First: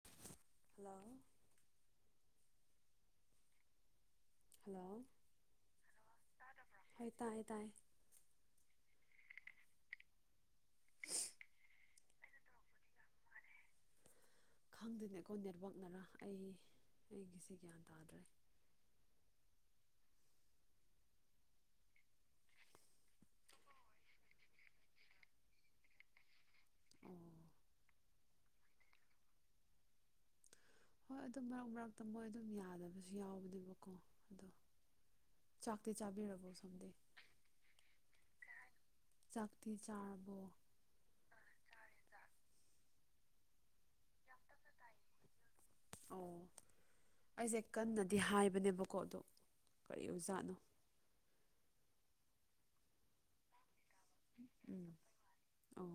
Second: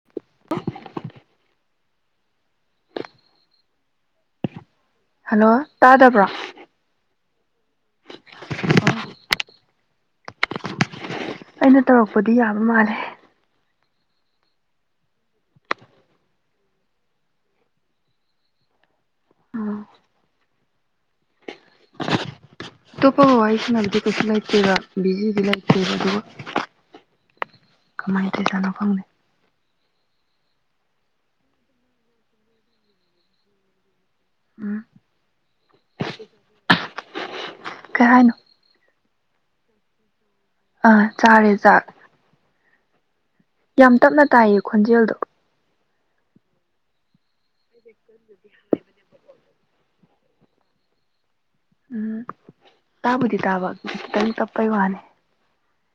[inaudible] Hello hello hello ꯇꯥꯗꯕ꯭ꯔꯣ ꯍꯣꯏ ꯇꯥꯏꯌꯦ ꯇꯥꯏꯌꯦ ꯑꯣ [inaudible] ꯑꯩꯅ ꯇꯧꯔꯛꯄꯗꯤ ꯌꯥꯕ ꯃꯥꯜꯂꯦ ꯈꯪꯗꯅꯦ ꯈꫭꯏ ꯅꯦꯠꯋꯥꯛꯅꯔ ꯑꯩ ꯑꯩꯒꯤꯁꯤ ꯒ꯭ꯌꯥꯟ ꯇꯥꯗ꯭ꯔꯦ꯫ ꯎꯝ ꯑꯇꯣꯞꯄꯒ ꯋꯥꯏꯁꯅꯥꯕꯗꯤ ꯀꯩꯁꯨ ꯂꯩꯇꯦꯕ ꯕꯤꯖꯤꯗꯤ ꯂꯩꯇꯦꯕ ꯑꯗꯨꯒ ꯑꯣ ꯀꯃꯥꯏꯅ ꯇꯧꯏꯖꯥꯠꯅꯣ ꯈꯪꯗꯦ ꯍꯣꯏ ꯑꯗꯨ ꯃꯔꯛ ꯃꯔꯛꯇ ꯃꯣꯏ ꯑꯗꯨꯝ ꯌꯥꯗꯕꯁꯨ ꯌꯥꯎꯕꯁꯨ ꯍꯥꯎꯕꯅꯦꯀꯣ ꯑꯗꯣ ꯎꯝ ꯆꯥꯛꯇꯤ ꯆꯥꯕꯤꯔꯕꯣ ꯁꫭꯝꯗꯤ ꯀꯩ ꯍꯥꯏꯅꯣ ꯆꯥꯛꯇꯤ ꯆꯥꯔꯕꯣ ꯑꯥ ꯆꯥꯔꯦ ꯆꯥꯛ ꯌꯥꯝ ꯇꯞꯅ ꯇꯥꯏꯌꯦ ꯈꯣꯟꯖꯦꯜꯗꯣ ꯑꯣ ꯑꯩꯁꯦ ꯀꯟꯅꯗꯤ ꯍꯥꯏꯕꯅꯦꯕꯀꯣ ꯑꯗꫭ ꯀꯔꯤ ꯑꯣꯏꯖꯥꯠꯅꯣ꯫ ꯎꯝ ꯇꯥꯕꯨꯗꯤ ꯇꯥꯕ ꯈꯤꯇꯪ ꯇꯞꯄꯩ ꯎꯝ ꯋꯥꯅꯤ ꯑꯣ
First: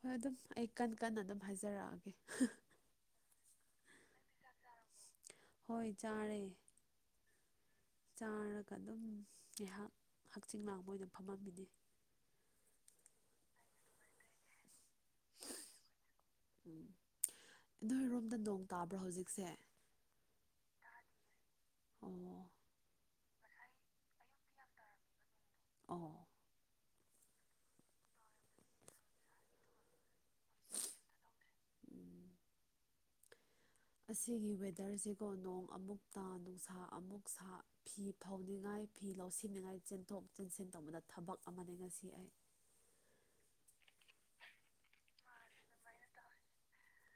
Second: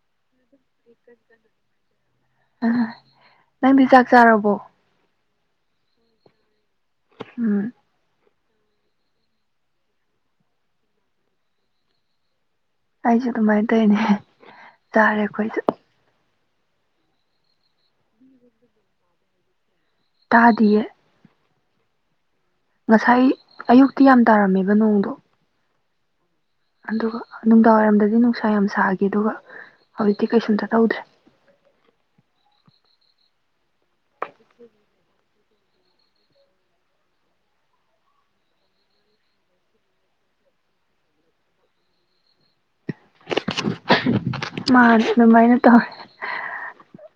ꯍꯣꯏ ꯑꯗꯨꯝ ꯑꯩ ꯀꯟ ꯀꯟꯅ ꯑꯗꯨꯝ ꯍꯥꯏꯖꯔꯛꯑꯒꯦ ꯑꯥ ꯅꯪꯗꯤ ꯆꯥꯛ ꯆꯥꯔꯕꯣ ꯍꯣꯏ ꯆꯥꯔꯦ꯫ ꯎꯝ ꯆꯥꯔꯒ ꯑꯗꯨꯝ ꯉꯥꯏꯍꯥꯛ ꯍꯛꯆꯤ ꯂꯥꯡꯕ ꯑꯣꯏꯅ ꯐꯝꯃꯝꯃꯤꯅꯦ꯫ ꯑꯩꯁꯨ ꯑꯗꯨꯃꯥꯏꯅ ꯇꯧꯏꯅꯦ ꯆꯥꯔꯦ ꯑꯩꯈꯣꯏꯁꯨ꯫ ꯎꯝ ꯅꯣꯏꯔꯣꯝꯗ ꯅꯣꯡ ꯇꯥꯕ꯭ꯔꯣ ꯍꯧꯖꯤꯛꯁꯦ꯫ ꯇꯥꯗꯤꯌꯦ꯫ ꯑꯣ ꯉꯁꯥꯏ ꯑꯌꯨꯛꯇꯤ ꯌꯥꯝ ꯇꯥꯔꯝꯃꯦꯕ ꯅꯣꯡꯗꯣ꯫ ꯑꫭ ꯑꯗꯨꯒ ꯅꯨꯡꯗꯥꯡꯋꯥꯏꯔꯝꯗꯗꯤ ꯅꯨꯡꯁꯥ ꯌꯥꯝ ꯁꯥꯈꯤ ꯑꯗꯨꯒ ꯍꯧꯖꯤꯛꯇꯤ ꯀꯩꯁꯨꯝꯇ ꯇꯧꯗ꯭ꯔꯦ꯫ ꯎꯝ ꯑꯁꯤꯒꯤ ꯋꯦꯗꯔꯁꯦ ꯀꯣ ꯅꯣꯡ ꯑꯃꯨꯛꯇ ꯅꯨꯡꯁꯥ ꯑꯃꯨꯛ ꯁꯥ ꯐꯤ ꯐꯧꯅꯤꯉꯥꯏ ꯐꯤ ꯂꯧꯁꯤꯟꯅꯤꯉꯥꯏ ꯆꯦꯟ ꯆꯦꯟꯊꯣꯛ ꯆꯦꯟꯁꯤꯟ ꯇꯧꯕꯗ ꯊꯕꯛ ꯑꯃꯅꯤ ꯉꯁꯤ ꯑꯩ ꯃꯥꯅꯦ ꯑꯗꯨꯃꯥꯏꯅ ꯇꯧꯋꯦ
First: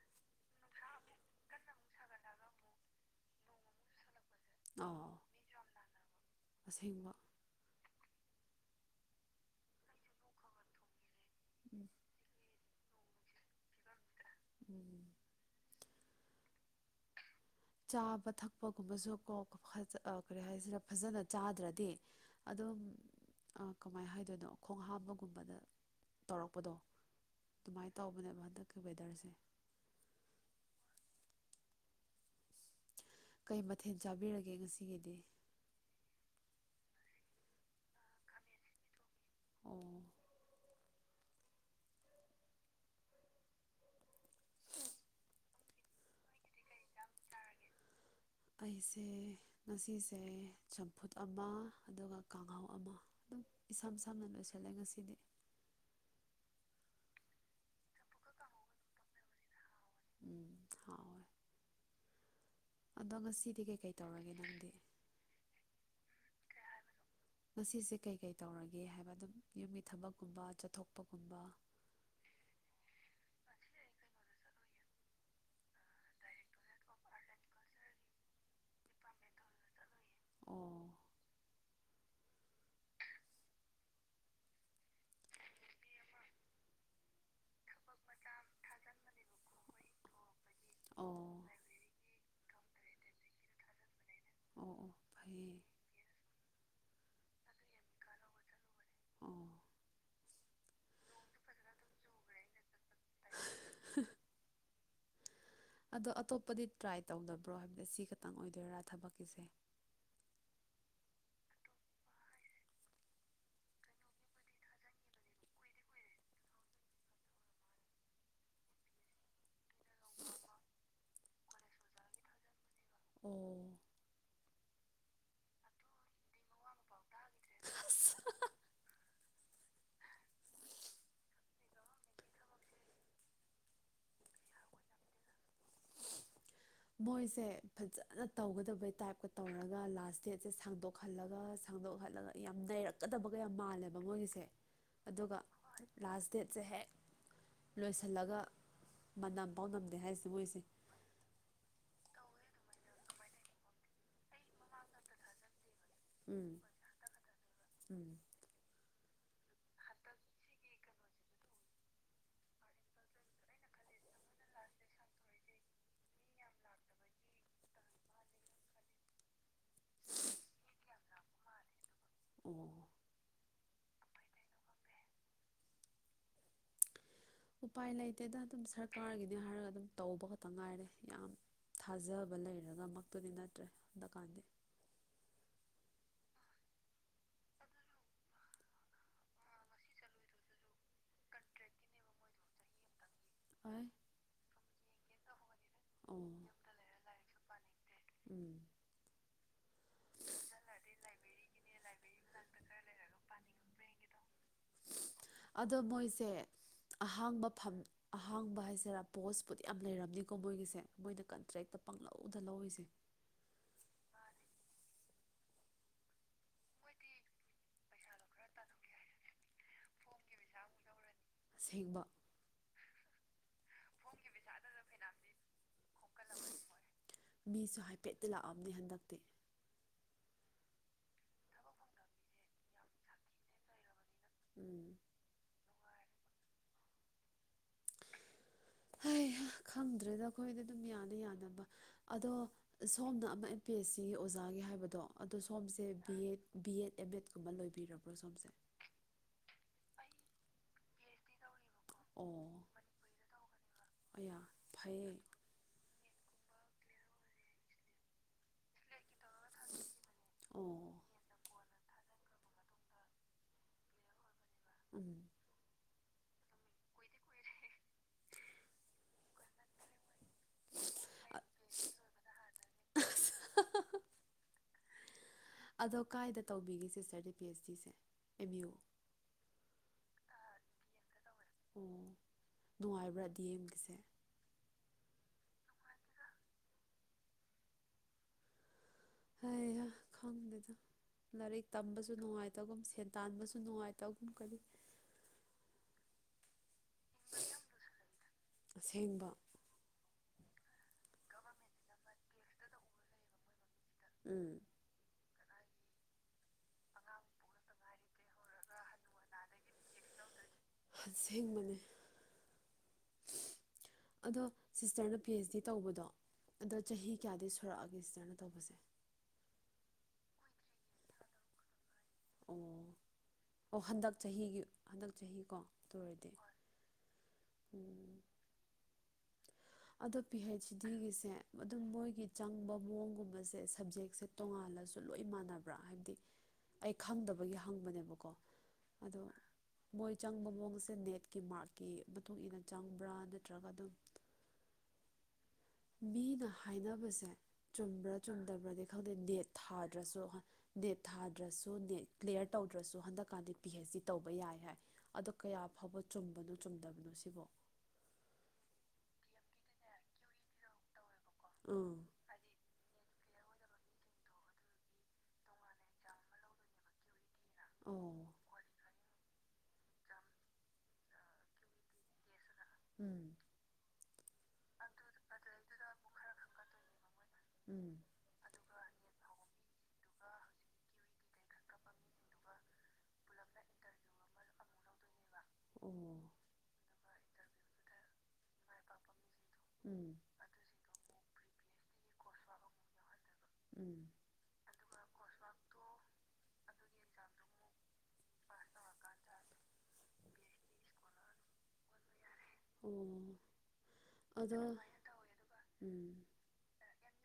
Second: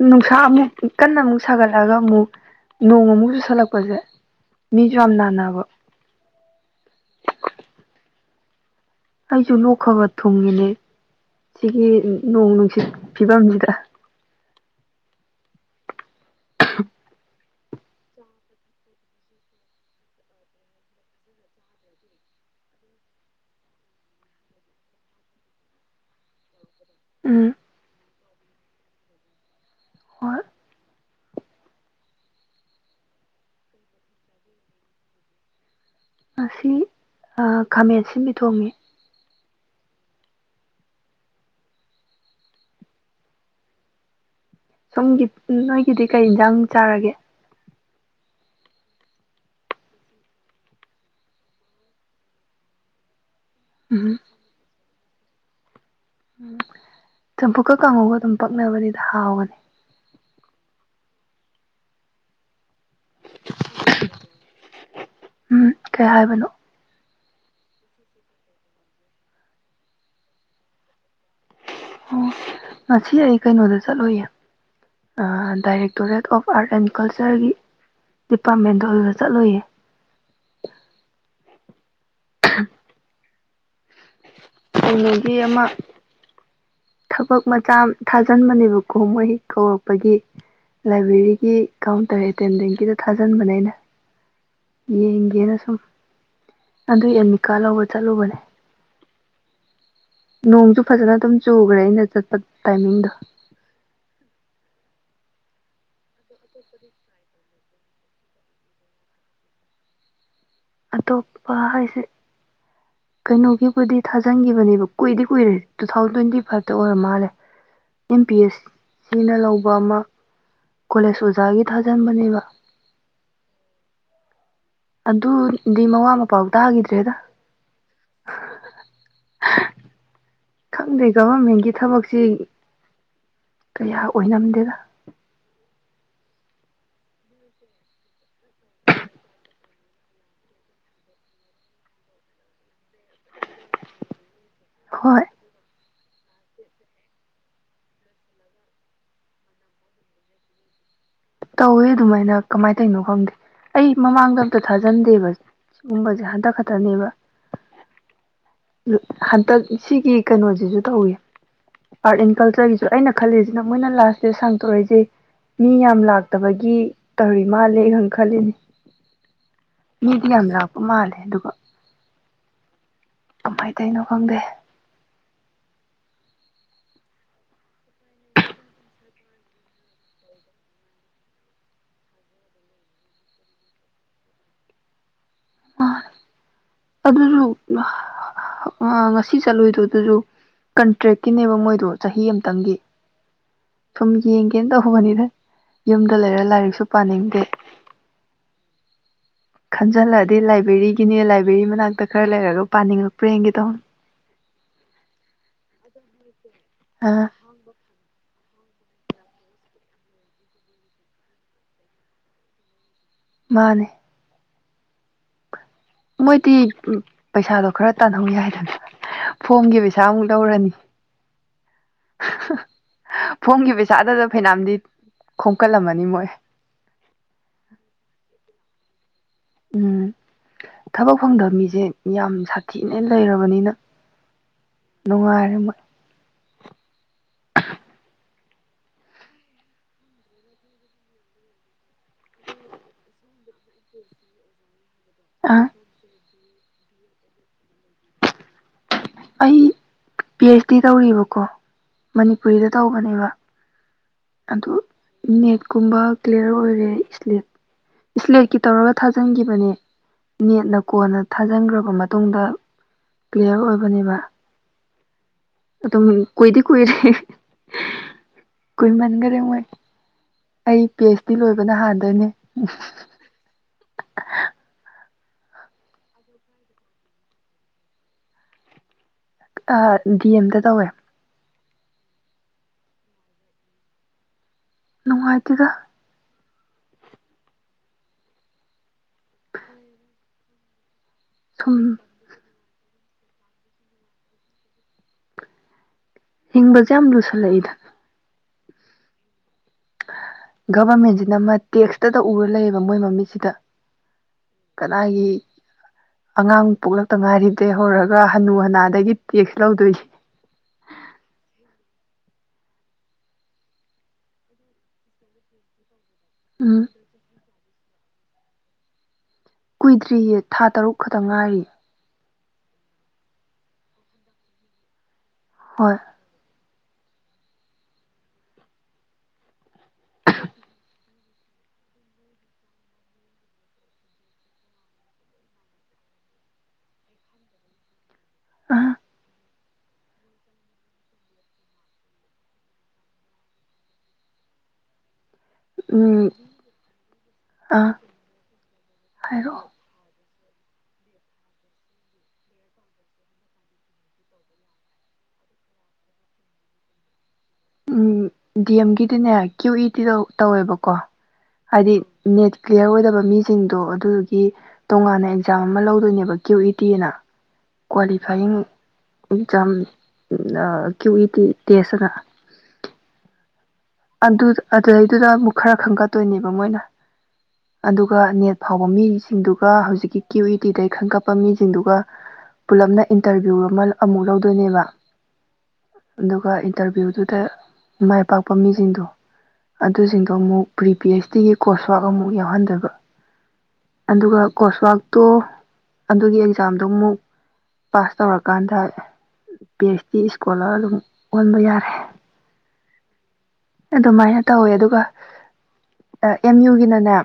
ꯅꯨꯡꯁꯥ ꯑꯃꯨꯛ ꯀꯟꯅ ꯑꯃꯨꯛ ꯁꯥꯒꯠꯂꯛꯑꯒ ꯑꯃꯨꯛ ꯅꯣꯡꯃꯨꯛ ꯆꯨꯁꯟꯂꯛꯄꯁꯦ ꯑꯥꯎ ꯑꯁꯦꯡꯕ ꯑꯩꯁꯨ ꯅꯣꯛꯈꯔꯒꯛ ꯊꯨꯡꯉꯤꯅꯦ ꯎꯝ ꯁꯤꯒꯤ ꯅꯣꯡ ꯅꯨꯡꯁꯤꯠ ꯐꯤꯕꯝꯁꯤꯗ ꯎꯝ [unintelligible] ꯆꯥꯕ ꯊꯛꯄꯒꯨꯝꯕꯁꯨ ꯀꯣ ꯀꯔꯤ ꯍꯥꯏꯁꯤꯔ ꯐꯖꯅ ꯆꯥꯗ꯭ꯔꯗꯤ ꯑꯗꯨꯝ ꯑꯥ ꯀꯃꯥꯏꯅ ꯍꯥꯏꯗꯣꯏꯅꯣ ꯈꯣꯡ ꯍꯥꯝꯕꯒꯨꯝꯕꯗ ꯇꯧꯔꯛꯄꯗꯣ ꯎꯝ ꯑꯗꯨꯃꯥꯏꯅ ꯇꯧꯕꯅꯦꯕ ꯍꯟꯗꯛꯀꯤ ꯋꯦꯗꯔꯁꯦ ꯍꯣꯏ ꯀꯩ ꯃꯊꯦꯜ ꯆꯥꯕꯤꯔꯒꯦ ꯉꯁꯤꯒꯤꯗꯤ꯫ ꯉꯁꯤ ꯈꯥꯃꯦꯟ ꯁꯤꯟꯕꯤ ꯊꯣꯡꯉꯦ꯫ ꯑꯣ ꯁꯣꯝꯒꯤ ꯅꯣꯏꯒꯤꯗꯤ ꯀꯩ ꯌꯦꯟꯖꯥꯡ ꯆꯥꯔꯒꯦ꯫ ꯑꯩꯁꯦ ꯉꯁꯤꯁꯦ ꯆꯝꯐꯨꯠ ꯑꯃ ꯑꯗꯨꯒ ꯀꯥꯡꯍꯥꯎ ꯑꯃ ꯑꯗꯨꯝ ꯏꯁꯝ ꯎꯝ ꯁꯝꯅ ꯂꯣꯏꯁꯤꯜꯂꯦ ꯉꯁꯤꯗꯤ ꯎꯝ ꯆꯝꯐꯨꯀ ꯀꯥꯡꯉꯧꯒ ꯑꯗꯨꯝ ꯄꯛꯅꯕꯅꯤꯗ ꯍꯥꯎꯒꯅꯤ ꯎꯝ ꯍꯥꯎꯣꯏ ꯑꯗꯣ ꯉꯁꯤꯗꯤ ꯀꯩꯀꯩ ꯇꯧꯔꯒꯦ ꯅꯪꯗꯤ ꯎꯝ ꯀꯩ ꯍꯥꯏꯕꯅꯣ ꯉꯁꯤꯁꯦ ꯀꯩ ꯀꯩ ꯇꯧꯔꯒꯦ ꯍꯥꯏꯕ ꯑꯗꯨꯝ ꯌꯨꯝꯒꯤ ꯊꯕꯛꯀꯨꯝꯕ ꯆꯠꯊꯣꯛꯄꯒꯨꯝꯕ ꯑꯣ ꯉ ꯑꯩ ꯀꯩꯅꯣꯗ ꯆꯠꯂꯣꯏꯌꯦ directorate of art and ꯀꯜꯆꯔꯒꯤ ꯗꯤꯄꯥꯔꯠꯃꯦꯟꯗ ꯑꯗꯨ ꯆꯠꯂꯣꯏꯌꯦ ꯑꯣ [unintelligible] ꯀꯅꯣꯕꯤ ꯑꯃ ꯌꯦꯕ ꯊꯕꯛ ꯃꯆꯥ ꯊꯥꯖꯤꯟꯕꯅꯦꯕ ꯀꯣꯍꯣꯏ ꯀꯧꯔꯛꯄꯒꯤ ꯑꯣ ꯂꯥꯏꯕ꯭ꯔꯦꯔꯤꯒꯤ ꯀꯥꯎꯟꯇꯔ ꯑꯦꯇꯦꯟꯗꯦꯟꯒꯤꯗ ꯊꯥꯖꯟꯕꯅꯦ ꯑꯩꯅ ꯑꯣ ꯑꯣ ꯌꯦꯡꯒꯦꯅ ꯐꯩꯌꯦ ꯁꯨꯝ ꯑꯗꯨ ꯑꯦꯟꯃꯤꯀꯥ ꯂꯧꯕ ꯆꯠꯂꯨꯕꯅꯦ ꯑꯣ ꯅꯣꯡꯁꯨ ꯐꯖꯅ ꯑꯗꯨꯝ ꯆꯨꯈ꯭ꯔꯦ ꯑꯩꯅ ꯆꯠꯄ ꯇꯥꯏꯃꯤꯡꯗꯣ ꯑꯗꯣ ꯑꯇꯣꯞꯄꯗꯤ ꯇ꯭ꯔꯥꯏ ꯇꯧꯗꯕ꯭ꯔꯣ ꯍꯥꯏꯕꯗꯤ ꯁꯤ ꯈꯛꯇꯪ ꯑꯣꯏꯗꯣꯏꯔꯥ ꯊꯕꯛꯀꯤꯁꯦ ꯑꯇꯣꯞꯄ ꯍꯥꯏꯁꯦ [unintelligible] ꯀꯩꯅꯣꯒꯤꯕꯨꯗꯤ ꯊꯥꯖꯤꯟꯈꯤꯕꯅꯦꯕ ꯀꯨꯏꯗꯤ ꯀꯨꯏꯔꯦ ꯇꯨ ꯊꯥꯎꯖꯟ ꯇ꯭ꯋꯦꯟꯇꯤ ꯐꯥꯏꯚꯇ ꯑꯣꯏꯔ ꯃꯥꯜꯂꯦ ꯑꯦꯝ ꯄꯤ ꯑꯦꯁ ꯁꯤꯅ ꯂꯧꯕ ꯑꯃ ꯀꯣꯂꯦꯖ ꯑꯣꯖꯥꯒꯤ ꯊꯥꯖꯤꯟꯕꯅꯦꯕ ꯑꯣ ꯑꯗꯨꯗꯤ ꯃꯋꯥꯥ ꯃꯄꯥꯎ ꯇꯥꯈꯤꯗ꯭ꯔꯦꯗ ꯑꯁ ꯈꯪꯗꯦ ꯒꯚꯔꯃꯦꯟꯒꯤ ꯊꯕꯛꯁꯤ ꯀꯌꯥ ꯑꯣꯏꯔꯝꯗꯦꯗ ꯃꯣꯏꯁꯦ ꯐꯖꯅ ꯇꯧꯒꯗꯕꯩ ꯇꯥꯏꯞꯀ ꯇꯧꯔꯒ ꯂꯥꯁ ꯗꯦꯠꯁꯦ ꯁꯥꯡꯗꯣꯛ ꯈꯜꯂꯒ ꯁꯪꯗꯣꯛꯍꯜꯂꯒ ꯌꯥꯝ ꯅꯩꯔꯛꯀꯗꯕꯒ ꯌꯥꯝ ꯃꯥꯜꯂꯦꯕ ꯃꯣꯏꯒꯤꯁꯦ ꯍꯣꯏ ꯑꯗꯨꯒ ꯂꯥꯁ ꯗꯦꯠꯁꯦ ꯍꯥꯏꯦꯛ ꯂꯣꯏꯁꯤꯜꯂꯒ ꯃꯅꯝ ꯄꯥꯎ ꯉꯝꯗꯦ ꯍꯥꯏꯔꯤꯁꯦ ꯃꯣꯏꯁꯦ ꯇꯧꯋꯦ ꯑꯗꯨꯃꯥꯏꯅ ꯀꯃꯥꯏꯅ ꯇꯧꯅꯣ ꯈꯪꯗꯦ ꯑꯩ ꯃꯃꯥꯡꯗ ꯑꯝꯇ ꯊꯥꯖꯟꯗꯦꯕ ꯁꯤꯒꯨꯝꯕꯁꯦ ꯎꯝ ꯍꯟꯇꯛ ꯈꯛꯇꯅꯦꯕ ꯎꯝ ꯍꯟꯇꯛ ꯁꯤꯒꯤ ꯀꯩꯅꯣꯁꯤꯁꯨ ꯇꯧꯏ ꯑꯥꯔꯠ ꯑꯦꯟ ꯀꯜꯆꯔꯒꯤꯁꯨ ꯑꯩꯅ ꯈꯜꯂꯤꯁꯤꯅ ꯃꯣꯏꯅ ꯂꯥꯁ ꯗꯦꯠ ꯁꯥꯡꯇꯣꯔꯛꯏꯁꯦ ꯃꯤ ꯌꯥꯝ ꯂꯥꯛ ꯇꯕꯒꯤ ꯇꯧꯔꯤ ꯃꯥꯜꯂꯦ ꯑꯩ ꯈꯪ ꯈꯜꯂꯤꯅꯤ ꯃꯤꯗꯤ ꯌꯥꯝ ꯂꯥꯛꯄ ꯃꯥꯜꯂꯦ ꯑꯗꯨꯒ ꯑꯣ ꯀꯃꯥꯏꯅ ꯇꯩꯅꯣ ꯈꯪꯗꯦ ꯎꯄꯥꯏ ꯂꯩꯇꯦꯗ ꯑꯗꯨꯝ ꯁꯔꯀꯥꯔꯒꯤꯅꯦ ꯍꯥꯏꯔꯒ ꯑꯗꯨꯝ ꯇꯧꯕ ꯈꯛꯇ ꯉꯥꯏꯔꯦ ꯌꯥꯝ ꯊꯥꯖꯕ ꯂꯩꯔꯒ ꯃꯛꯇꯨꯗꯤ ꯅꯠꯇ꯭ꯔꯦ ꯍꯟꯗꯛꯀꯥꯟꯗꯤ ꯃꯥꯅꯦ ꯑꯗꯨꯁꯨ ꯑ ꯉꯁꯤ ꯁꯤ ꯆꯠꯂꯨꯏꯗꯣ ꯑꯗꯨꯁꯨ ꯀꯟꯇ꯭ꯔꯦꯛꯀꯤꯅꯦꯕ ꯃꯣꯏꯗꯣ ꯆꯍꯤ ꯑꯝꯇꯪꯒꯤ ꯑꯩ ꯁꯨꯝ ꯌꯦꯡꯒꯦꯅ ꯇꯧꯕꯅꯤꯅ ꯌꯨꯝꯗ ꯑꯣ ꯂꯩꯔ ꯂꯥꯏꯔꯤꯛꯁꯨ ꯄꯥꯅꯤꯡꯗꯦ ꯎꯝ ꯈꯟꯖꯜꯂꯛꯑꯗꯤ ꯂꯥꯏꯕ꯭ꯔꯦꯔꯤꯒꯤꯅꯤ ꯂꯥꯏꯕ꯭ꯔꯦꯔꯤ ꯃꯅꯥꯛꯇ ꯈꯔ ꯂꯩꯔꯒ ꯄꯥꯅꯤꯡꯉꯛꯄ꯭ꯔ ꯌꯦꯡꯒꯦ ꯇꯧꯅꯦ ꯑꯗꯣ ꯃꯣꯏꯁꯦ ꯑ ꯑꯍꯥꯡꯕ ꯐꯝ ꯑꯍꯥꯡꯕ ꯍꯥꯏꯁꯤꯔꯥ ꯄꯣꯁꯄꯨꯗꯤ ꯌꯥꯝ ꯂꯩꯔꯝꯅꯤꯀꯣ ꯃꯣꯏꯒꯤꯁꯦ ꯃꯣꯏꯅ ꯀꯟꯇ꯭ꯔꯦꯛꯇ ꯄꯥꯡꯂꯧꯗ ꯂꯧꯔꯤꯁꯦ ꯃꯥꯅꯦ ꯃꯥꯅꯦ ꯃꯣꯏꯗꯤ ꯄꯩꯁꯥꯗꯣ ꯈꯔ ꯇꯥꯟꯍꯧꯏ ꯌꯥꯏꯗꯅ ꯐꯣꯝꯒꯤ ꯄꯩꯁꯥꯃꯨꯛ ꯂꯧꯔꯅꯤ ꯑꯁꯦꯡꯕ ꯐꯣꯝꯒꯤ ꯐꯣꯝꯒꯤ ꯄꯩꯁꯥꯗꯨꯗ ꯐꯩꯅꯥꯝꯗꯤ ꯄꯩꯁꯥꯗꯗ ꯐꯩꯅꯥꯝꯗꯤ ꯈꯣꯝꯀꯠꯂꯝꯃꯅꯤ ꯃꯣꯏ ꯈꯣꯝꯀꯜꯂꯝꯃꯅꯤ ꯃꯣꯏ ꯃꯤꯁꯨ ꯍꯥꯏꯐꯦꯠꯇꯤ ꯂꯥꯛꯑꯝꯅꯤ ꯍꯟꯗꯛꯇꯤ ꯎꯝ ꯊꯕꯛ ꯐꯪꯗꯕ ꯃꯤꯁꯦ ꯌꯥꯝ ꯁꯥꯊꯤꯅ ꯂꯩꯔꯕꯅꯤꯅ ꯎꯝ ꯅꯨꯡꯉꯥꯏꯔꯦ ꯃꯣꯏ ꯍꯩꯍꯥ ꯈꯪꯗ꯭ꯔꯦꯗ ꯑꯩꯈꯣꯏꯗꯤ ꯑꯗꯨꯝ ꯌꯥꯅ ꯌꯥꯅꯕ ꯑꯗꯣ ꯁꯣꯝꯅ ꯑꯃ ꯑꯦꯝ ꯄꯤ ꯑꯦꯁ ꯁꯤꯒꯤ ꯑꯣꯖꯥꯒꯤ ꯍꯥꯏꯕꯗꯣ ꯑꯗꯣ ꯑ ꯁꯣꯝꯁꯦ B Ed B Ed M ꯑꯦꯗꯀꯨꯝꯕ ꯂꯣꯏꯕꯤꯔꯕ꯭ꯔꯣ ꯁꯣꯝꯁꯦ ꯑꯩ ꯄꯤ ꯑꯩꯆ ꯗꯤ ꯇꯧꯔꯤꯕꯀꯣ ꯑꯣ ꯃꯅꯤꯄꯨꯔꯤꯗ ꯇꯧꯕꯅꯦꯕ ꯑꯌꯥ ꯑꯗꯨ ꯐꯩꯌꯦ ꯅꯦꯠꯀꯨꯝꯕ ꯀ꯭ꯂꯤꯌꯔ ꯑꯣꯏꯔꯦ ꯏꯁꯂꯤꯠ ꯁ꯭ꯂꯦꯠꯀꯤ ꯇꯧꯔꯒ ꯊꯥꯖꯤꯟꯈꯤꯕꯅꯦ ꯅꯦꯠꯅ ꯑꯣ ꯀꯣꯟꯅ ꯊꯥꯖꯤꯟꯈ꯭ꯔꯕ ꯃꯇꯨꯡꯗ ꯀ꯭ꯂꯤꯌꯔ ꯑꯣꯏꯕꯅꯦꯕ ꯎꯝ ꯑꯗꯨꯝ ꯀꯨꯏꯗꯤ ꯀꯨꯏꯔꯦ ꯀꯨꯏꯃꯟꯈꯔꯦ ꯃꯣꯏ ꯑꯩ ꯄꯤ ꯑꯩꯆ ꯗꯤ ꯂꯣꯏꯕꯅ ꯍꯥꯟꯗꯣꯏꯅꯦ ꯑꯗꯣ ꯀꯥꯏꯗ ꯇꯧꯕꯤꯒꯦ ꯁꯤꯁꯇꯔꯗꯤ ꯄꯤ ꯑꯩꯆ ꯗꯤꯁꯦ ꯑꯦꯝ ꯌꯨ ꯑ ꯗꯤ ꯑꯦꯝꯗ ꯇꯧꯋꯦ ꯑꯣ ꯅꯨꯡꯉꯥꯏꯕ꯭ꯔꯥ ꯗꯤ ꯑꯦꯝꯒꯤꯁꯦ ꯅꯨꯡꯉꯥꯏꯇꯦꯗ ꯍꯩꯍꯣ ꯈꯪꯗꯦꯗ ꯂꯥꯏꯔꯤꯛ ꯁꯨꯝ ꯇꯝꯕꯁꯨ ꯅꯨꯡꯉꯥꯏ ꯇꯒꯨꯝ ꯁꯦꯟ ꯇꯥꯟꯕꯁꯨ ꯅꯨꯡꯉꯥꯏꯇꯒꯨꯝ ꯀꯔꯤ ꯍꯤꯡꯕꯁꯦ ꯌꯥꯝ ꯂꯨꯁꯜꯂꯛꯏꯗ ꯑꯁꯦꯡꯕ ꯒꯚꯔꯃꯦꯟꯁꯤꯅ ꯑꯃ ꯇꯦꯛꯁꯇꯗ ꯎꯔ ꯂꯩꯌꯦꯕ ꯃꯣꯏ ꯃꯃꯤꯠꯁꯤꯗ ꯎꯝ ꯀꯅꯥꯒꯤ ꯑꯉꯥꯡ ꯄꯣꯛꯂꯛꯇ ꯉꯥꯏꯔꯤꯕꯗꯩ ꯍꯧꯔꯒ ꯍꯅꯨ ꯍꯅꯥꯗꯒꯤ ꯇꯦꯛꯁ ꯂꯧꯗꯣꯏ ꯑꯁꯦꯡꯕꯅꯦ ꯑꯗꯣ ꯁꯤꯁꯇꯔꯅ ꯄꯤ ꯑꯩꯆ ꯗꯤ ꯇꯧꯕꯗꯣ ꯑꯗꯣ ꯎꯝ ꯆꯍꯤ ꯀꯌꯥꯗꯤ ꯁꯨꯔꯛꯑꯒꯦ ꯁꯤꯁꯇꯔꯅ ꯇꯧꯕꯁꯦ ꯀꯨꯏꯗ꯭ꯔꯤꯌꯦ ꯊꯥ ꯇꯔꯨꯛ ꯈꯛꯇ ꯉꯥꯏꯔꯤ ꯑꯣ ꯑꯣ ꯍꯟꯗꯛ ꯆꯍꯤꯒꯤ ꯍꯟꯗꯛ ꯆꯍꯤ ꯀꯣ ꯍꯣꯏ ꯇꯨꯔꯗꯤ ꯎꯝ ꯑꯗꯣ ꯄꯤ ꯍꯩꯆ ꯗꯤꯒꯤꯁꯦ ꯑꯗꯨꯝ ꯃꯣꯏꯒꯤ ꯆꯪꯕ ꯃꯑꯣꯡꯒꯨꯝꯕꯁꯦ ꯁꯞꯖꯦꯛꯁꯦ ꯇꯣꯉꯥꯜꯂꯁꯨ ꯂꯣꯏ ꯃꯥꯟꯅꯕ꯭ꯔꯥ ꯍꯥꯏꯕꯗꯤ ꯑꯩ ꯈꯪꯗꯕꯒꯤ ꯍꯪꯕꯅꯦꯕꯀꯣ ꯑ ꯑꯗꯣ ꯃꯣꯏ ꯆꯪꯕ ꯃꯑꯣꯡꯁꯦ ꯅꯦꯠꯀꯤ ꯃꯥꯔꯛꯀꯤ ꯃꯇꯨꯡ ꯏꯟꯅ ꯆꯪꯕ꯭ꯔꯥ ꯅꯠꯇ꯭ꯔꯒ ꯑꯗꯨꯝ ꯎꯝ ꯃꯤꯅ ꯍꯥꯏꯅꯕꯁꯦ ꯑꯥ ꯆꯨꯝꯕ꯭ꯔꯥ ꯆꯨꯝꯗꯕ꯭ꯔꯗꯤ ꯈꯪꯗꯦ ꯅꯦꯠ ꯍꯥꯏꯔꯛꯑꯣ ꯊꯥꯗ꯭ꯔꯁꯨꯣꯏ ꯅꯦꯠ ꯊꯥꯗ꯭ꯔꯁꯨ ꯅꯦꯠ ꯀ꯭ꯂꯤꯌꯥꯂꯤꯌꯥꯔ ꯇꯧꯗ꯭ꯔꯁꯨ ꯍꯟꯗꯛꯀꯥꯟꯗꯤ ꯄꯤ ꯑꯩꯩꯆ ꯗꯤ ꯇꯧꯕ ꯌꯥꯏ ꯍꯥꯏ ꯑꯗꯣ ꯀꯌꯥ ꯐꯥꯎꯕ ꯆꯨꯝꯕꯅꯣ ꯆꯨꯝꯗꯕꯅꯣ ꯁꯤꯕꯣ ꯎꯝ ꯗꯤ ꯑꯦꯝꯒꯤꯗꯤꯅꯦ ꯀ꯭ꯌꯨ ꯏꯗꯤꯗ ꯇꯧꯋꯦꯕꯀꯣ ꯍꯥꯏꯗꯤ ꯑꯥ ꯅꯦꯠ ꯀ꯭ꯂꯤꯌꯥꯔ ꯑꯣꯏꯗꯕ ꯃꯤꯁꯤꯡꯗꯣ ꯑꯗꯨꯗꯨꯒꯤ ꯇꯣꯉꯥꯟꯅ ꯑꯦꯛꯖꯥꯝ ꯑꯃ ꯂꯧꯗꯣꯏꯅꯦꯕ ꯀ꯭ꯌꯨ ꯏ ꯇꯤ ꯑꯅ ꯑꯣ qualifying exam Q E T ꯇꯦꯁꯅ ꯎꯝ ꯑꯗꯨ ꯑꯗꯨꯗꯩꯗꯨꯗ ꯑꯃꯨꯛ ꯈꯔ ꯈꯪꯒꯠꯇꯣꯏꯅꯦꯕ ꯃꯣꯏꯅ ꯎꯝ ꯑꯗꯨꯒ ꯅꯦꯠ ꯐꯥꯎꯕ ꯃꯤꯁꯤꯡꯗꯨꯒ ꯍꯧꯖꯤꯛꯀꯤ ꯀ꯭ꯌꯨ ꯏ ꯇꯤꯗꯒꯤꯩ ꯈꯟ ꯀꯞꯄ ꯃꯤꯁꯤꯡꯗꯨꯒ ꯄꯨꯜꯂꯞꯅ ꯏꯟꯇꯔꯚꯤꯌꯨ ꯑꯃ ꯑꯃꯨꯛ ꯂꯧꯗꯣꯏꯅꯦꯕ ꯑꯣ ꯑꯗꯨꯒ ꯏꯟꯇꯔꯚꯤꯌꯨꯗꯨꯗ ꯃꯥꯏ ꯄꯥꯛꯄ ꯃꯃꯤꯁꯤꯡꯗꯣ ꯎꯝ ꯑꯗꯨꯁꯤꯡꯗꯣ ꯑꯃꯨꯛ ꯄ꯭ꯔꯤ ꯄꯤ ꯑꯩꯆ ꯗꯤꯒꯤ ꯀꯣꯁꯋꯥꯛ ꯑꯃꯨꯛ ꯌꯥꯎꯍꯟꯗꯣꯏꯕ ꯎꯝ ꯑꯣ ꯑꯗꯣ ꯑꯗꯨꯃꯥꯏꯅ ꯇꯧꯋꯦ ꯑꯗꯨꯒ ꯎꯝ ꯎꯝ ꯎꯝ ꯃꯤꯡ ꯐꯥꯎꯗꯕ ꯀꯥꯡꯕꯨꯒꯤ ꯎꯝ ꯑꯗꯨꯒ ꯀꯣꯁꯋꯥꯛ ꯇꯣ ꯑꯗꯨꯒꯤ ꯑꯦꯛꯖꯥꯝꯗꯨ ꯑꯃꯨꯛ ꯄꯥꯁ ꯇꯧꯔꯀꯥꯟꯗ ꯄꯤ ꯑꯩꯆ ꯗꯤ ꯏꯁꯀꯣꯂꯔ ꯑꯗꯨꯝ ꯑꯣꯟꯕ ꯌꯥꯔꯦ ꯑꯣ ꯑꯗꯨꯃꯥꯏꯅ ꯇꯧꯋꯦ ꯑꯗꯨꯒ ꯑ ꯑꯦꯝ ꯌꯨꯒꯤꯅꯅꯦ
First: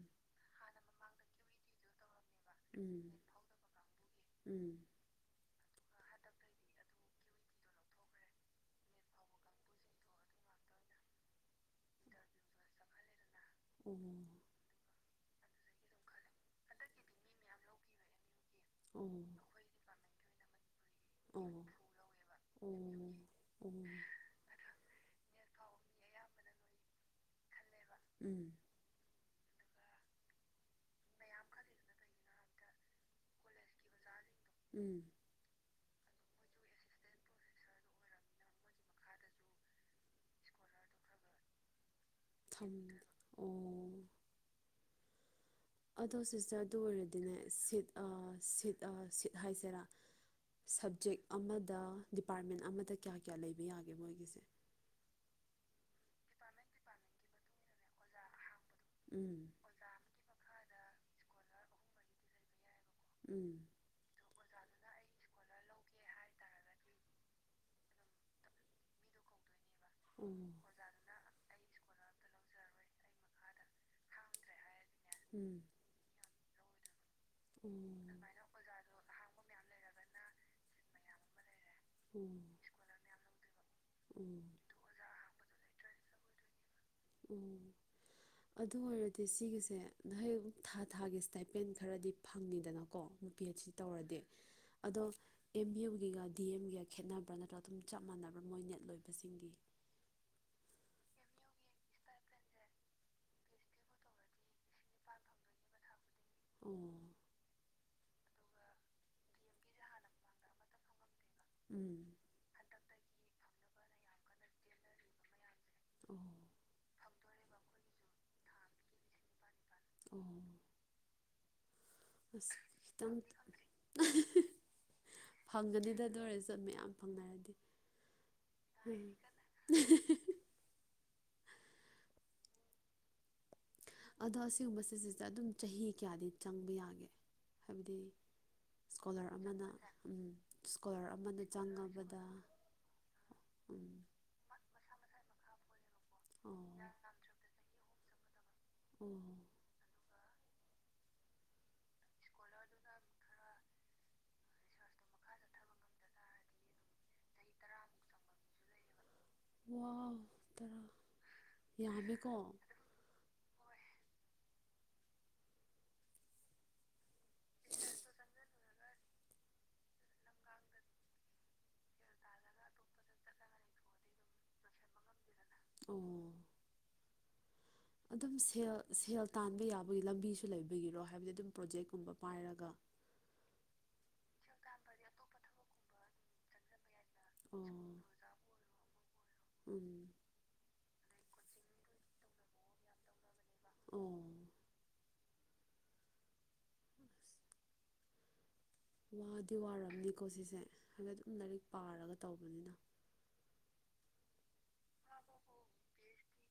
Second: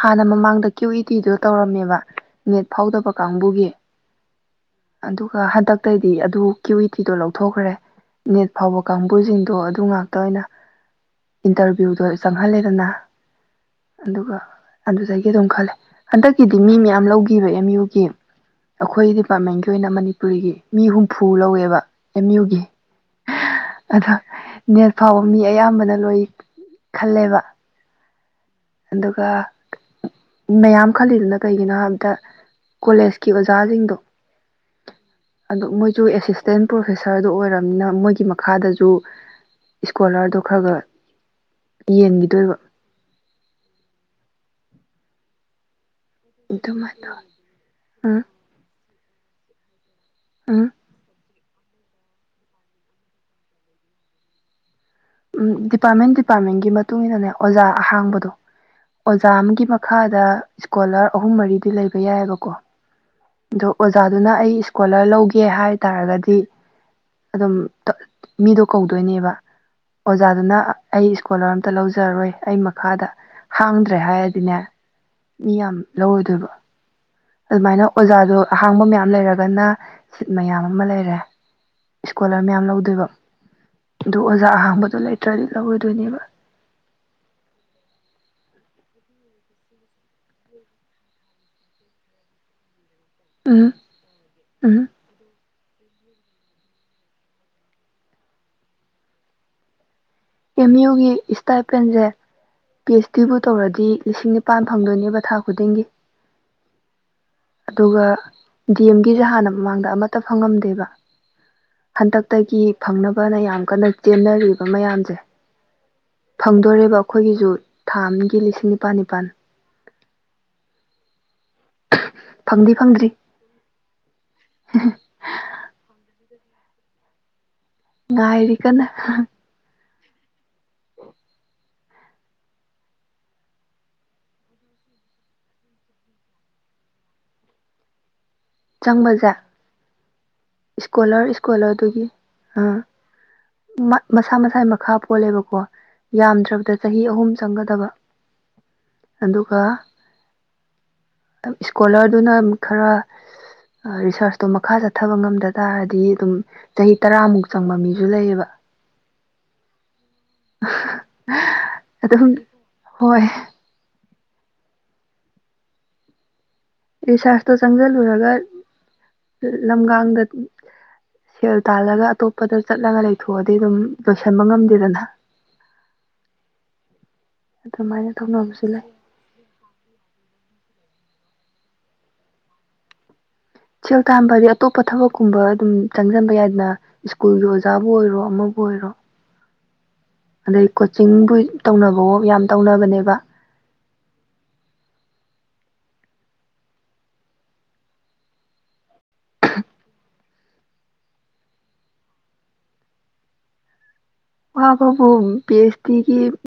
ꯍꯥꯟꯅ ꯃꯃꯥꯡꯗ ꯀ꯭ꯌꯨ ꯏ ꯇꯤꯗꯣ ꯇꯧꯔꯝꯃꯦꯕ ꯅꯦꯠ ꯐꯥꯎꯗꯕ ꯀꯥꯡꯕꯨꯒꯤ ꯎꯝ ꯑꯗꯨꯒ ꯍꯟꯗꯛꯇꯩꯗꯤ ꯑꯗꯨ ꯀ꯭ꯌꯨꯋꯤꯇꯤꯗꯣ ꯂꯧꯊꯣꯛꯈ꯭ꯔꯦ ꯅꯦꯠ ꯐꯥꯎꯕ ꯀꯥꯡꯕꯨꯁꯤꯡꯗꯣ ꯑꯗꯨ ꯉꯥꯛ ꯇ ꯑꯣꯏꯅ ꯏꯟꯇꯔꯚꯤꯌꯨꯗꯣ ꯆꯪꯍꯜꯂꯦꯗꯅ ꯑꯗꯨꯒ ꯑꯣ ꯑꯗꯨꯗꯒꯤ ꯑꯗꯨꯝ ꯈꯜꯂꯦ ꯍꯟꯗꯛꯀꯤꯗꯤ ꯃꯤ ꯃꯌꯥꯝ ꯂꯧꯒꯤꯕ ꯑꯦꯝ ꯌꯨꯒꯤ ꯑꯩꯈꯣꯏ ꯗꯤꯄꯥꯔꯠꯃꯦꯟꯒꯤ ꯑꯣꯏꯅ ꯃꯅꯤꯄꯨꯔꯤꯒꯤ ꯃꯤ ꯍꯨꯝꯐꯨ ꯂꯧꯋꯦꯕ ꯑꯦꯝ ꯌꯨꯒꯤ ꯎ ꯎꯝ ꯑꯗꯣ ꯅꯦꯠ ꯐꯥꯎꯕ ꯃꯤ ꯑꯌꯥꯝꯕꯅ ꯂꯣꯏ ꯈꯜꯂꯦꯕ ꯎꯝ ꯑꯗꯨꯒ ꯃꯌꯥꯝ ꯈꯜꯂꯤꯗꯨꯅ ꯀꯩꯒꯤꯅꯣ ꯍꯥꯏꯕꯗ ꯀꯣꯂꯦꯖꯀꯤ ꯑꯣꯖꯥꯖꯤꯡꯗꯣ ꯎꯝ ꯑꯗꯨ ꯃꯣꯏꯖꯨ ꯑꯦꯁꯤꯁꯇꯦꯟ ꯄ꯭ꯔꯣꯐꯦꯁꯔꯗꯨ ꯑꯣꯏꯔꯝꯅꯤꯅ ꯃꯣꯏꯒꯤ ꯃꯈꯥꯗꯖꯨ ꯏꯁꯀꯣꯂꯥꯔ‌ꯗꯣ ꯈꯔꯒ ꯌꯦꯟꯒꯤ ꯊꯝꯅ ꯑꯣ ꯑꯗꯣ ꯁꯤꯁꯇꯔ ꯗꯨ ꯑꯗꯨꯃꯥꯏꯅ ꯑꯣꯏꯔꯗꯤꯅꯦ ꯁꯤꯠ ꯑ ꯎꯝ ꯁꯤꯠ ꯑ ꯁꯤꯠ ꯍꯥꯏꯁꯦꯔꯥ ꯁꯕꯖꯦꯛ ꯑꯃꯗ ꯗꯤꯄꯥꯔꯠꯃꯦꯟ ꯑꯃꯗ ꯀꯌꯥ ꯀꯌꯥ ꯂꯩꯕ ꯌꯥꯒꯦ ꯃꯣꯏꯒꯤꯁꯦ ꯎꯝ ꯗꯤꯄꯥꯠꯃꯦꯟ ꯗꯤꯄꯥꯠꯃꯦꯟꯒꯤ ꯃꯇꯨꯡ ꯏꯟꯅꯅꯦ ꯑꯣꯖꯥ ꯑꯍꯥꯡꯕꯗꯣ ꯑꯣꯖꯥ ꯎꯝ ꯑꯃꯒꯤ ꯃꯈꯥꯗ ꯏꯁꯀꯣꯂꯥꯔ ꯑꯍꯨꯝ ꯃꯔꯤꯗꯤ ꯂꯩꯕ ꯌꯥꯏꯑꯦꯕꯀꯣ ꯎꯝ ꯑꯗꯣ ꯑꯣꯖꯥꯗꯨꯅ ꯑꯩ ꯏꯁꯀꯣꯂꯔ ꯂꯧꯒꯦ ꯍꯥꯏꯇꯥꯔꯒꯗꯤ ꯑꯗꯨꯝ ꯇ ꯃꯤꯗꯣ ꯀꯧꯗꯣꯏꯅꯦꯕ ꯑꯣ ꯑꯩ ꯑꯣꯖꯥꯗꯨꯅ ꯑꯩ ꯏꯁꯀꯣꯂꯔ ꯑꯝꯇ ꯑꯝꯇ ꯂꯧꯖꯔꯔꯣꯏ ꯑꯩ ꯂꯧꯖꯔꯔꯣꯏ ꯃꯈꯥꯗ ꯑꯩ ꯃꯈꯥꯗ ꯍꯥꯡꯗ꯭ꯔꯦ ꯍꯥꯏꯔꯗꯤꯅꯦ ꯎꯝ ꯃꯤ ꯌꯥꯝ ꯂꯧꯔꯣꯏꯗꯣꯏꯕ ꯑꯗꯨꯃꯥꯏꯅ ꯎꯝ ꯑꯣꯖꯥꯗꯣ ꯑꯗꯨꯃꯥꯏꯅ ꯑꯍꯥꯡꯕ ꯃꯌꯥꯝ ꯂꯩꯔꯒꯅ ꯁꯤꯠ ꯃꯌꯥꯝ ꯑꯃ ꯂꯩꯔꯦ ꯎꯝ ꯏꯁꯀꯣꯂꯔ ꯃꯌꯥꯝ ꯂꯧꯗꯣꯏꯕ ꯑꯗꯨ ꯎꯝ ꯑꯣꯖꯥ ꯑꯍꯥꯡꯕꯗꯨ ꯂꯩꯇ꯭ꯔꯗꯤ ꯂꯧꯔꯣꯏꯗꯣꯏꯅꯦꯕ ꯎꯝ ꯑꯗꯨ ꯑꯣꯏꯔꯗꯤ ꯁꯤꯒꯤꯁꯦ ꯅꯍꯩꯕꯨꯛ ꯊꯥ ꯊꯥꯒꯤ ꯁ꯭ꯇꯥꯏꯄꯦꯟ ꯈꯔꯗꯤ ꯐꯪꯉꯤꯗꯅ ꯀꯣ ꯅꯨꯄꯤꯑꯦꯁꯤ ꯎꯝ ꯇꯧꯔꯗꯤ ꯎꯝ ꯑꯗꯣ ꯑꯦꯝ ꯕꯤ ꯌꯦꯝꯒꯤꯒ ꯗꯤ ꯑꯦꯝꯒꯤꯒ ꯈꯦꯠꯅꯕ꯭ꯔꯥ ꯅꯠꯇ꯭ꯔꯒ ꯑꯗꯨꯝ ꯆꯞ ꯃꯥꯟꯅꯕ꯭ꯔꯥ ꯃꯣꯏ ꯅꯦꯠ ꯂꯣꯏꯕꯁꯤꯡꯒꯤ ꯑꯦꯝ ꯌꯨꯒꯤ ꯏꯁꯇꯥꯏꯄꯦꯟꯖꯦ ꯄꯤ ꯑꯩꯆ ꯗꯤꯕꯨ ꯇꯧꯔꯗꯤ ꯂꯤꯁꯤꯡꯅꯤꯞ ꯄꯥꯟ ꯐꯪꯗꯣꯏꯅꯦꯕ ꯊꯥ ꯈꯨꯗꯤꯡꯒꯤ ꯑꯣ ꯑꯗꯨꯒ ꯗꯤ ꯑꯦꯝꯒꯤꯖꯦ ꯍꯥꯟꯅ ꯃꯃꯥꯡꯗ ꯑꯃꯠꯇ ꯐꯪꯉꯝꯗꯦꯕ ꯎꯝ ꯍꯟꯗꯛꯇꯒꯤ ꯐꯪꯅꯕꯅ ꯌꯥꯝ ꯀꯟꯅ ꯆꯦꯟꯅꯔꯤꯕ ꯃꯌꯥꯝꯖꯦ ꯑꯣ ꯐꯪꯗꯣꯔꯦꯕ ꯑꯩꯈꯣꯏꯒꯤꯖꯨ ꯊꯥ ꯑꯃꯒꯤ ꯂꯤꯁꯤꯡ ꯅꯤꯄꯥꯟ ꯅꯤꯄꯥꯟ ꯑꯣ ꯑꯁ ꯐꯪꯗꯤ ꯐꯪꯗ꯭ꯔꯤ ꯈꯤꯇꯪ ꯐꯪꯒꯅꯤꯗ ꯑꯗꯨ ꯑꯣꯏꯔꯆꯨ ꯃꯌꯥꯝ ꯐꯪꯅꯔꯗꯤ ꯉꯥꯏꯔꯤ ꯀꯟꯅ ꯎꯝ [unintelligible] ꯑꯗꯣ ꯑꯁꯤꯒꯨꯝꯕ ꯁꯤꯁꯤꯗ ꯑꯗꯨꯝ ꯆꯍꯤ ꯀꯌꯥꯗꯤ ꯆꯪꯕ ꯌꯥꯒꯦ ꯍꯥꯏꯕꯗꯤ ꯆꯪꯕꯁꯦ ꯏꯁꯀꯣꯂꯔ ꯑꯃꯅ ꯎꯝ ꯏꯁꯀꯣꯂꯔ ꯑꯃꯅ ꯆꯪꯉꯕꯗ ꯎꯝ ꯃꯠ ꯃꯁꯥ ꯃꯁꯥꯏ ꯃꯈꯥ ꯄꯣꯜꯂꯦꯕꯀꯣ ꯑꯣ ꯌꯥꯝꯗ꯭ꯔꯕꯗ ꯑꯣ ꯆꯍꯤ ꯑꯍꯨꯝ ꯆꯪꯒꯗꯕ ꯎꯝ ꯑꯗꯨꯒ ꯇꯝ ꯏꯁꯀꯣꯂꯔꯗꯨꯅ ꯃ ꯈꯔ ꯑꯗꯨꯒ ꯔꯤꯁꯥꯔꯁꯇꯣ ꯃꯈꯥ ꯆꯠꯊꯕ ꯉꯝꯗ ꯇꯥꯔꯗꯤ ꯑꯗꯨꯝ ꯆꯍꯤ ꯇꯔꯥꯃꯨꯛ ꯆꯪꯕ ꯃꯤꯁꯨ ꯂꯩꯌꯦꯕ ꯋꯥ ꯇꯔꯥ ꯑꯗꯨꯝ ꯌꯥꯝꯃꯦꯀꯣ ꯍꯣꯏ ꯔꯤꯁꯥꯔꯁꯇꯣ ꯆꯪꯖꯜꯂꯨꯔꯒ ꯂꯝꯒꯥꯡꯗ ꯗꯨꯝ ꯁꯦꯜ ꯇꯥꯜꯂꯒ ꯑꯇꯣꯞꯄꯗ ꯆꯠꯂꯒ ꯂꯩꯊꯣꯛꯑꯗꯤ ꯑꯗꯨꯝ ꯂꯣꯏꯁꯟꯕ ꯉꯝꯗꯦꯗꯅ ꯎꯝ ꯑꯗꯨꯃꯥꯏꯅ ꯑꯗꯨꯝ ꯇꯧꯅꯕꯁꯨ ꯁꯦꯜ ꯂꯩ ꯁꯦꯜ ꯇꯥꯟꯕ ꯌꯥꯕꯒꯤ ꯂꯝꯕꯤꯁꯨ ꯂꯩꯕꯒꯤꯔꯣ ꯍꯥꯏꯕꯗꯤ ꯑꯗꯨꯝ ꯄ꯭ꯔꯣꯖꯦꯛꯀꯨꯝꯕ ꯄꯥꯏꯔꯒ ꯁꯦꯜ ꯇꯥꯟꯕ ꯍꯥꯏꯗꯤ ꯑꯇꯣꯞꯄ ꯊꯕꯛꯀꯨꯝꯕ ꯑꯗꯨꯝ ꯆꯪꯖꯟꯕ ꯌꯥꯏꯗꯅ ꯁ꯭ꯀꯨꯜꯒꯤ ꯑꯣ ꯑꯣꯖꯥꯕꯨ ꯑꯣꯏꯔꯣ ꯁ꯭ꯀꯨꯜꯒꯤ ꯑꯃꯕꯨ ꯑꯣꯏꯔꯣ ꯑꯣꯖꯥꯕꯨ ꯑꯣꯏꯔꯣ ꯎꯝ ꯑꯗꯩ ꯀꯣꯆꯤꯡꯒꯤ ꯇꯧꯅꯕꯋꯣ ꯌꯥꯝ ꯇꯧꯅꯕꯅꯦꯕ ꯎꯝ ꯎꯞꯁ ꯋꯥꯗꯤ ꯋꯥꯔꯝꯅꯤꯀꯣ ꯁꯤꯁꯦ ꯍꯥꯏꯗꯤ ꯑꯗꯨꯝ ꯂꯥꯏꯔꯤꯛ ꯄꯥꯔꯒ ꯇꯧꯕꯅꯤꯅ ꯋꯥꯕꯕꯨ ꯄꯤ ꯍꯩꯆ ꯗꯤꯒꯤ